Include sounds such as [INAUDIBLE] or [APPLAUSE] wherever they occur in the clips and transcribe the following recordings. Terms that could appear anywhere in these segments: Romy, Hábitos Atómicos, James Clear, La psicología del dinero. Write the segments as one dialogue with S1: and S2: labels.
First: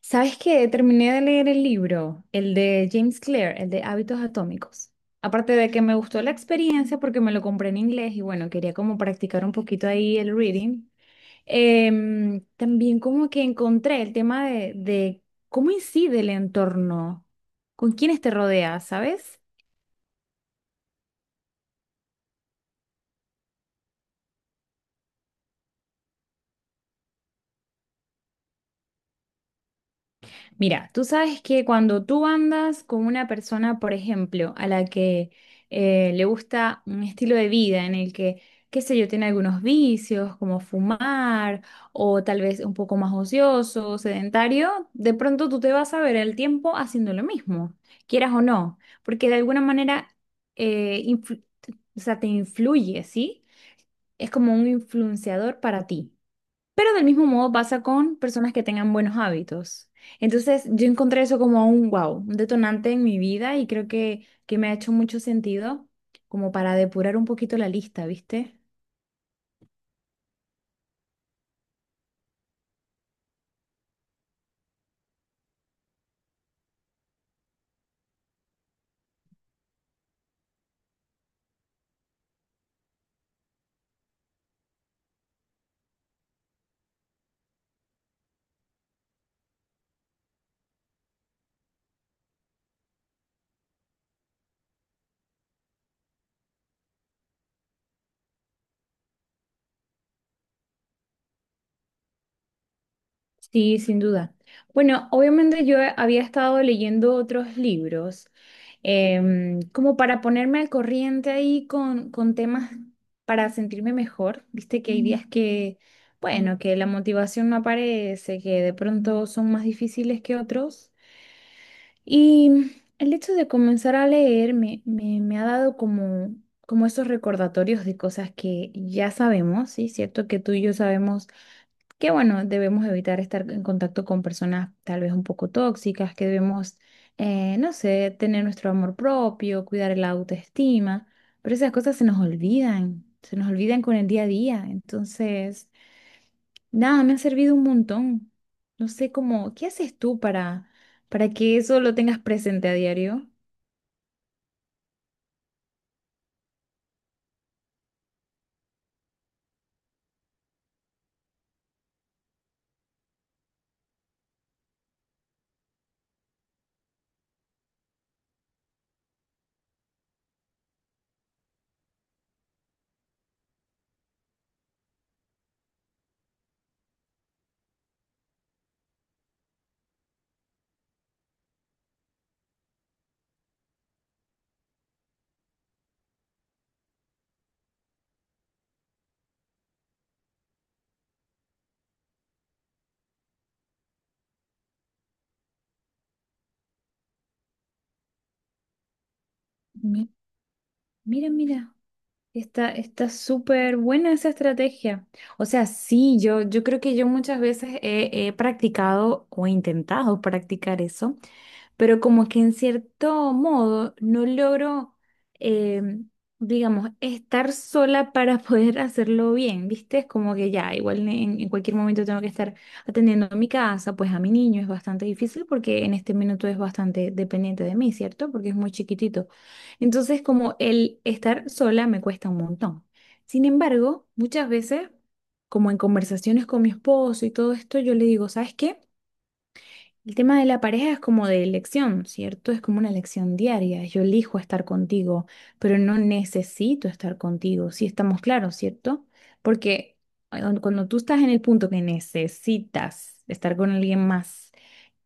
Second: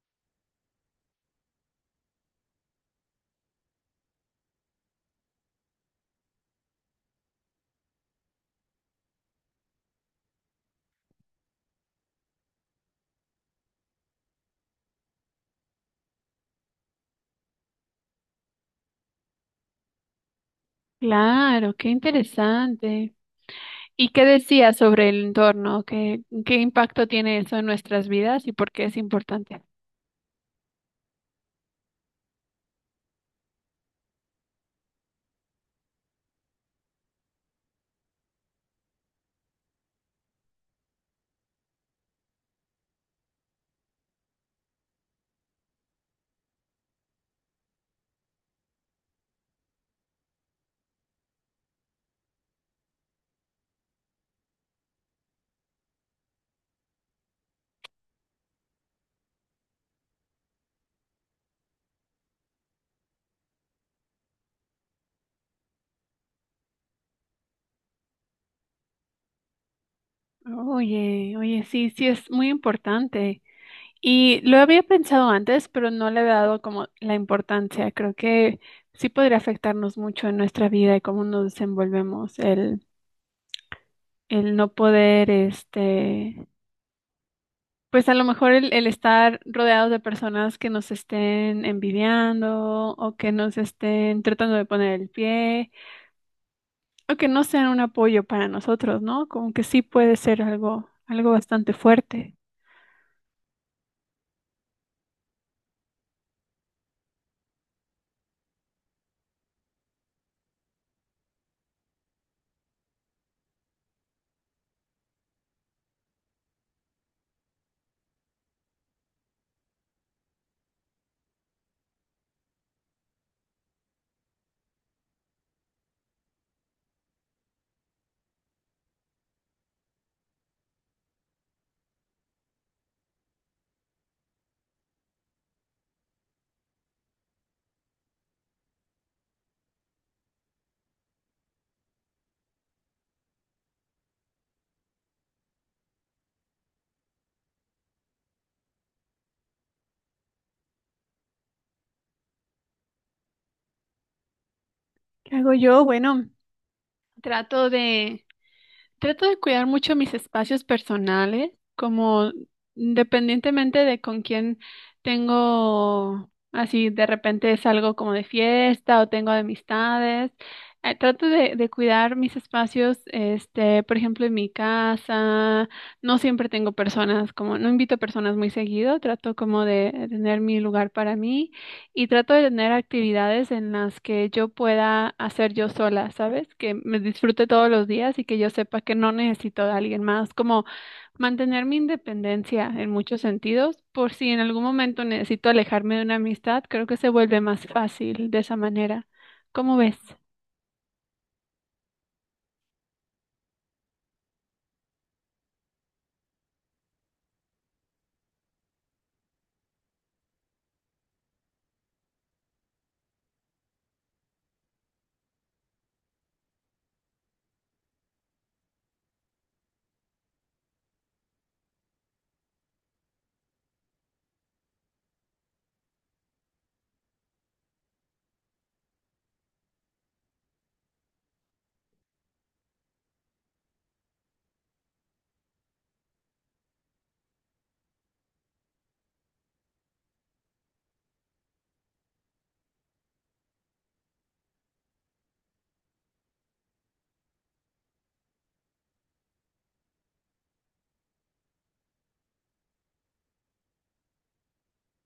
S1: ¿Sabes qué? Terminé de leer el libro, el de James Clear, el de Hábitos Atómicos. Aparte de que me gustó la experiencia porque me lo compré en inglés y bueno, quería como practicar un poquito ahí el reading. También como que encontré el tema de cómo incide el entorno, con quiénes te rodeas, ¿sabes?
S2: Claro, qué interesante. ¿Y qué decías sobre el entorno? ¿Qué impacto tiene eso en nuestras vidas y por qué es importante?
S1: Mira, tú sabes que cuando tú andas con una persona, por ejemplo, a la que le gusta un estilo de vida en el que, qué sé yo, tiene algunos vicios como fumar o tal vez un poco más ocioso, sedentario, de pronto tú te vas a ver el tiempo haciendo lo mismo, quieras o no, porque de alguna manera eh, influ- o sea, te influye, ¿sí? Es como un influenciador para ti. Pero del mismo modo pasa con personas que tengan buenos hábitos. Entonces, yo encontré eso como un wow, un detonante en mi vida y creo que me ha hecho mucho sentido como para depurar un poquito la lista, ¿viste?
S2: Oye, oye, sí, sí, es muy importante. Y lo había pensado antes, pero no le había dado como la importancia. Creo que sí podría afectarnos mucho en nuestra vida y cómo nos desenvolvemos, el no poder, este, pues a lo mejor el estar rodeados de personas que nos estén envidiando o que nos estén tratando de poner el pie o que no sean un apoyo para nosotros, ¿no? Como que sí puede ser algo, algo bastante fuerte.
S1: Sí, sin duda. Bueno, obviamente yo había estado leyendo otros libros, como para ponerme al corriente ahí con temas para sentirme mejor. Viste que hay días que, bueno, que la motivación no aparece, que de pronto son más difíciles que otros. Y el hecho de comenzar a leer me ha dado como, como esos recordatorios de cosas que ya sabemos, ¿sí? Cierto que tú y yo sabemos que bueno, debemos evitar estar en contacto con personas tal vez un poco tóxicas, que debemos, no sé, tener nuestro amor propio, cuidar la autoestima, pero esas cosas se nos olvidan con el día a día. Entonces, nada, me ha servido un montón. No sé cómo, ¿qué haces tú para que eso lo tengas presente a diario?
S2: ¿Qué hago yo? Bueno. Trato de, trato de cuidar mucho mis espacios personales, como independientemente de con quién tengo, así de repente salgo como de fiesta o tengo amistades. Trato de cuidar mis espacios, este, por ejemplo, en mi casa. No siempre tengo personas, como no invito personas muy seguido. Trato como de tener mi lugar para mí. Y trato de tener actividades en las que yo pueda hacer yo sola, ¿sabes? Que me disfrute todos los días y que yo sepa que no necesito de alguien más, como mantener mi independencia en muchos sentidos, por si en algún momento necesito alejarme de una amistad, creo que se vuelve más fácil de esa manera. ¿Cómo ves?
S1: Mi- Mira, mira. Está, está súper buena esa estrategia. O sea, sí, yo creo que yo muchas veces he practicado o he intentado practicar eso, pero como que en cierto modo no logro, eh, digamos, estar sola para [LAUGHS] poder hacerlo bien, ¿viste? Es como que ya, igual en cualquier momento tengo que estar atendiendo a mi casa, pues a mi niño es bastante difícil porque en este minuto es bastante dependiente de mí, ¿cierto? Porque es muy chiquitito. Entonces, como el estar sola me cuesta un montón. Sin embargo, muchas veces, como en conversaciones con mi esposo y todo esto, yo le digo, ¿sabes qué? El tema de la pareja es como de elección, ¿cierto? Es como una elección diaria. Yo elijo estar contigo, pero no necesito estar contigo. Si estamos claros, ¿cierto? Porque cuando tú estás en el punto que necesitas estar con alguien más,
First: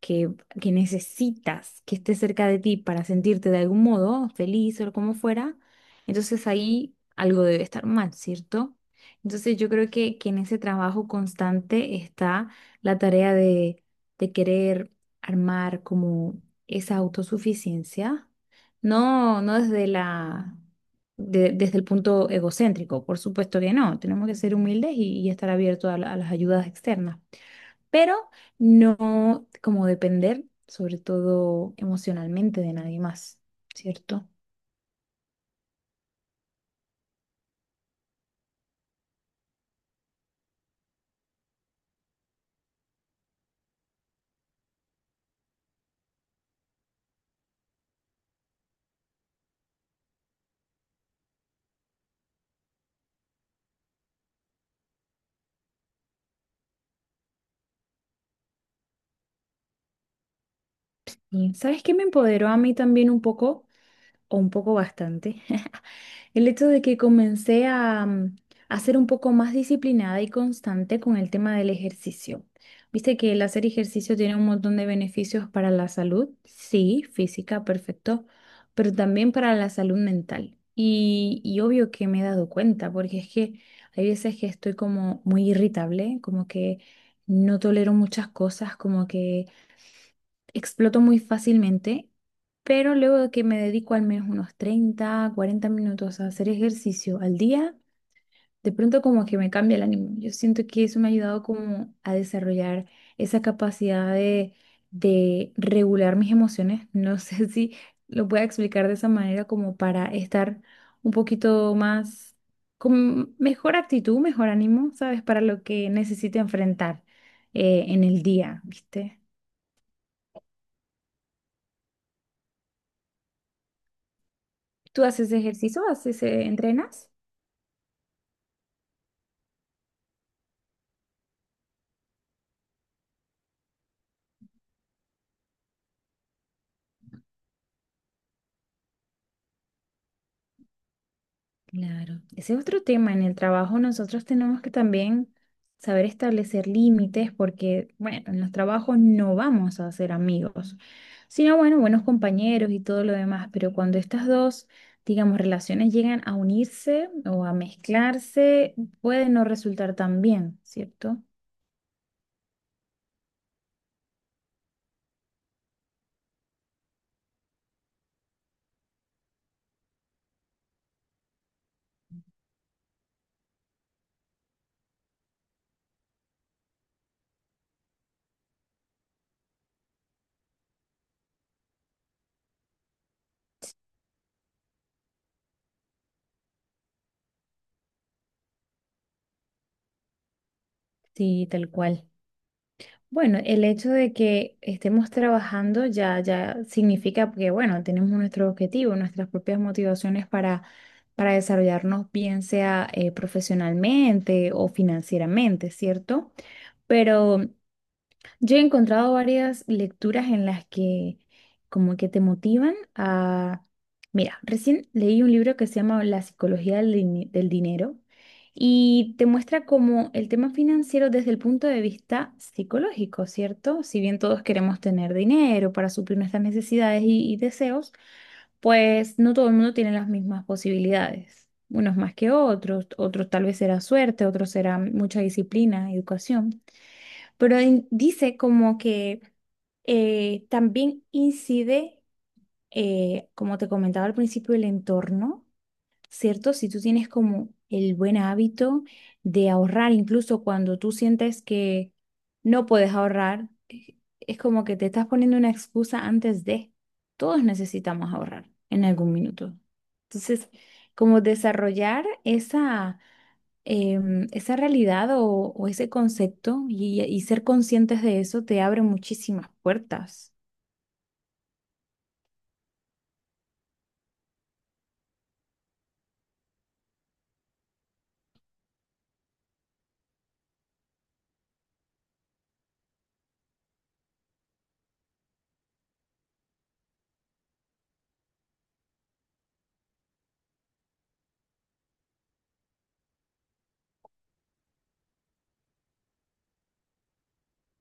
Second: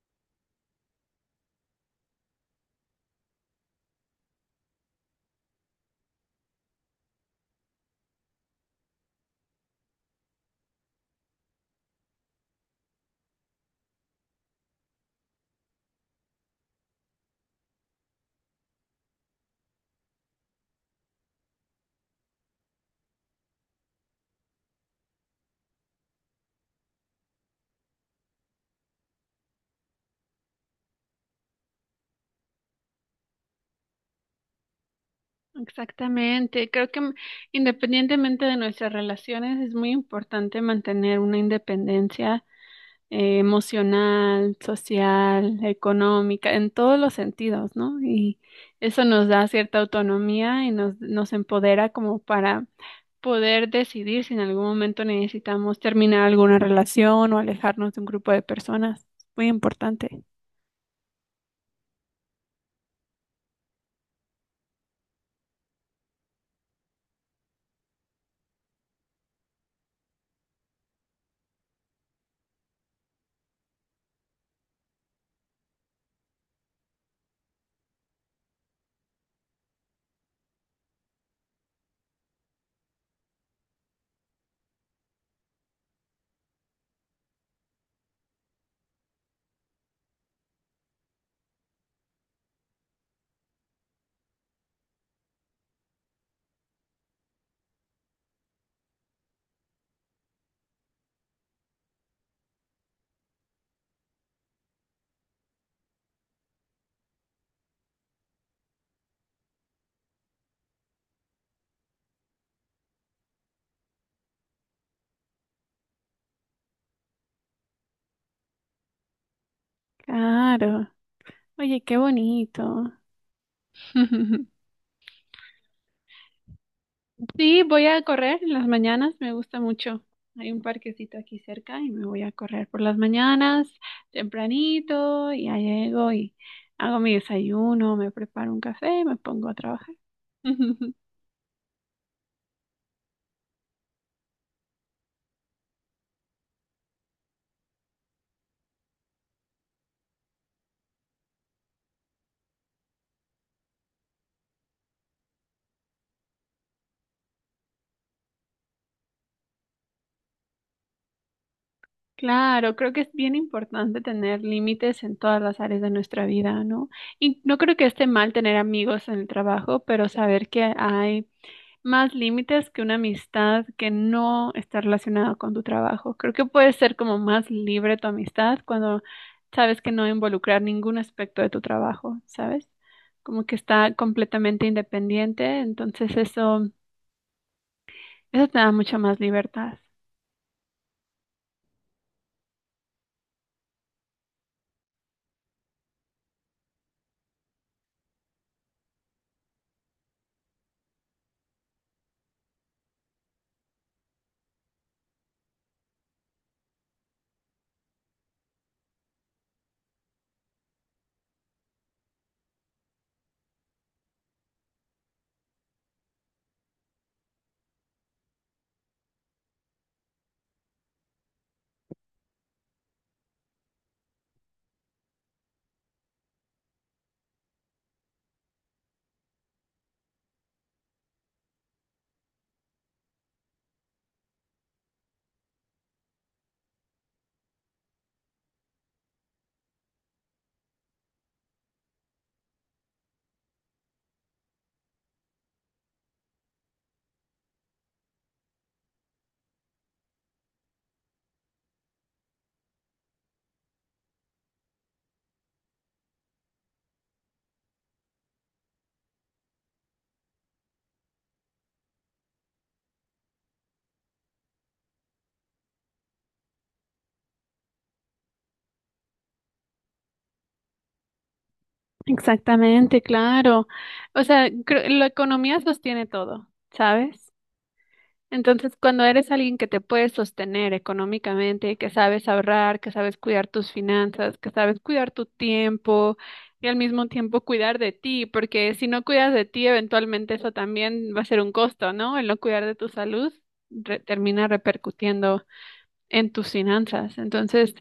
S1: que, que necesitas que esté cerca de ti para sentirte de algún modo feliz o como fuera, entonces ahí algo debe estar mal, ¿cierto? Entonces yo creo que en ese trabajo constante está la tarea de querer armar como esa autosuficiencia, no, no desde desde el punto egocéntrico, por supuesto que no, tenemos que ser humildes y estar abiertos a las ayudas externas, pero no como depender, sobre todo emocionalmente, de nadie más, ¿cierto?
S2: Exactamente, creo que independientemente de nuestras relaciones es muy importante mantener una independencia emocional, social, económica, en todos los sentidos, ¿no? Y eso nos da cierta autonomía y nos empodera como para poder decidir si en algún momento necesitamos terminar alguna relación o alejarnos de un grupo de personas. Es muy importante.
S1: Y ¿sabes qué me empoderó a mí también un poco? O un poco bastante, [LAUGHS] el hecho de que comencé a ser un poco más disciplinada y constante con el tema del ejercicio. Viste que el hacer ejercicio tiene un montón de beneficios para la salud, sí, física, perfecto, pero también para la salud mental. Y obvio que me he dado cuenta, porque es que hay veces que estoy como muy irritable, como que no tolero muchas cosas, como que exploto muy fácilmente, pero luego de que me dedico al menos unos 30, 40 minutos a hacer ejercicio al día, de pronto como que me cambia el ánimo. Yo siento que eso me ha ayudado como a desarrollar esa capacidad de, regular mis emociones. No [LAUGHS] sé si lo pueda explicar de esa manera como para estar un poquito más con mejor actitud, mejor ánimo, ¿sabes? Para lo que necesite enfrentar en el día, ¿viste?
S2: Claro. Oye, qué bonito. [LAUGHS]
S1: ¿Tú haces ejercicio? ¿Haces, entrenas?
S2: Sí, voy a correr en las mañanas, me gusta mucho. Hay un parquecito aquí cerca y me voy a correr por las mañanas, tempranito, y ya llego y hago mi desayuno, me preparo un café y me pongo a trabajar. [LAUGHS]
S1: Claro. Ese es otro tema. En el trabajo nosotros tenemos que también saber establecer límites porque, bueno, en los trabajos no vamos a ser amigos, sino, bueno, buenos compañeros y todo lo demás. Pero cuando estas dos, digamos, relaciones llegan a unirse o a mezclarse, puede no resultar tan bien, ¿cierto?
S2: Claro, creo que es bien importante tener límites en todas las áreas de nuestra vida, ¿no? Y no creo que esté mal tener amigos en el trabajo, pero saber que hay más límites que una amistad que no está relacionada con tu trabajo. Creo que puede ser como más libre tu amistad cuando sabes que no involucrar ningún aspecto de tu trabajo, ¿sabes? Como que está completamente independiente, entonces eso te da mucha más libertad.
S1: Sí, tal cual. Bueno, el hecho de que estemos trabajando ya, ya significa que, bueno, tenemos nuestro objetivo, nuestras propias motivaciones para desarrollarnos, bien sea profesionalmente o financieramente, ¿cierto? Pero yo he encontrado varias lecturas en las que como que te motivan a... Mira, recién leí un libro que se llama La psicología del dinero y te muestra como el tema financiero desde el punto de vista psicológico, ¿cierto? Si bien todos queremos tener dinero para suplir nuestras necesidades y deseos, pues no todo el mundo tiene las mismas posibilidades. Unos más que otros, otros tal vez será suerte, otros será mucha disciplina, educación, pero dice como que también incide, como te comentaba al principio, el entorno, ¿cierto? Si tú tienes como el buen hábito de ahorrar, incluso cuando tú sientes que no puedes ahorrar, es como que te estás poniendo una excusa antes de. Todos necesitamos ahorrar en algún minuto. Entonces, como desarrollar esa esa realidad o, ese concepto y ser conscientes de eso te abre muchísimas puertas.
S2: Exactamente, claro. O sea, la economía sostiene todo, ¿sabes? Entonces, cuando eres alguien que te puedes sostener económicamente, que sabes ahorrar, que sabes cuidar tus finanzas, que sabes cuidar tu tiempo y al mismo tiempo cuidar de ti, porque si no cuidas de ti, eventualmente eso también va a ser un costo, ¿no? El no cuidar de tu salud termina repercutiendo en tus finanzas. Entonces,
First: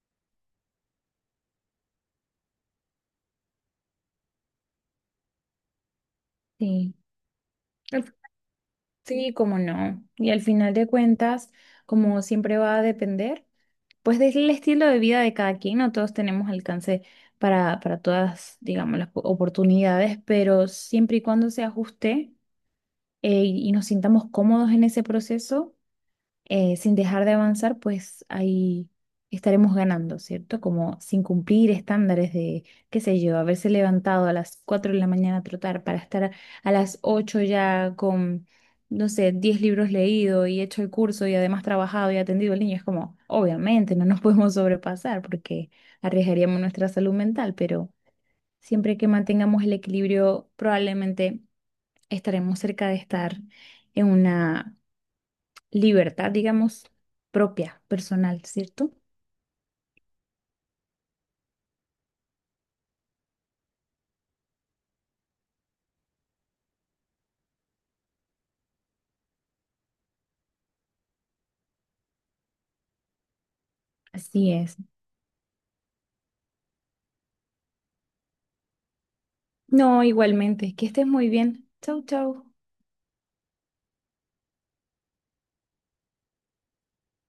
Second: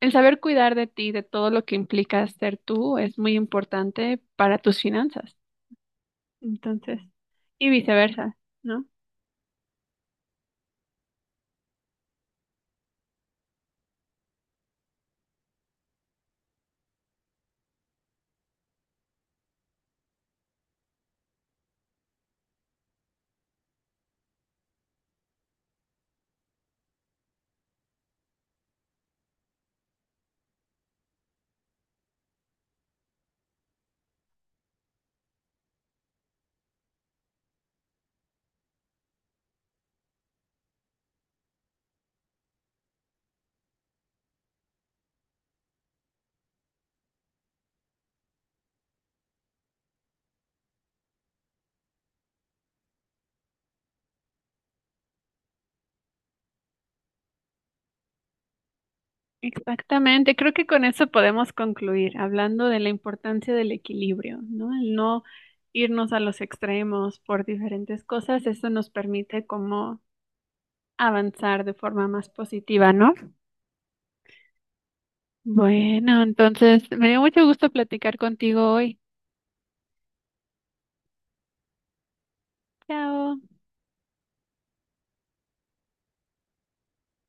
S2: el saber cuidar de ti, de todo lo que implica ser tú, es muy importante para tus finanzas.
S1: Sí,
S2: Entonces, y
S1: Al-
S2: viceversa, ¿no?
S1: sí, como no. Y al final de cuentas, como siempre va a depender, pues del estilo de vida de cada quien, no todos tenemos alcance para todas, digamos, las oportunidades, pero siempre y cuando se ajuste y nos sintamos cómodos en ese proceso sin dejar de avanzar, pues ahí estaremos ganando, ¿cierto? Como sin cumplir estándares de, qué sé yo, haberse levantado a las 4 de la mañana a trotar para estar a las 8 ya con, no sé, 10 libros leídos y hecho el curso y además trabajado y atendido al niño. Es como, obviamente, no nos [LAUGHS] podemos sobrepasar porque arriesgaríamos nuestra salud mental, pero siempre que mantengamos el equilibrio, probablemente estaremos cerca de estar en una libertad, digamos, propia, personal, ¿cierto?
S2: Exactamente, creo que con eso podemos concluir, hablando de la importancia del equilibrio, ¿no? El no irnos a los extremos por diferentes cosas, eso nos permite como avanzar de forma más positiva, ¿no?
S1: Así es.
S2: Bueno, entonces me dio mucho gusto platicar contigo hoy.
S1: No, igualmente, que estés muy bien. Chau, chau.
S2: Chao.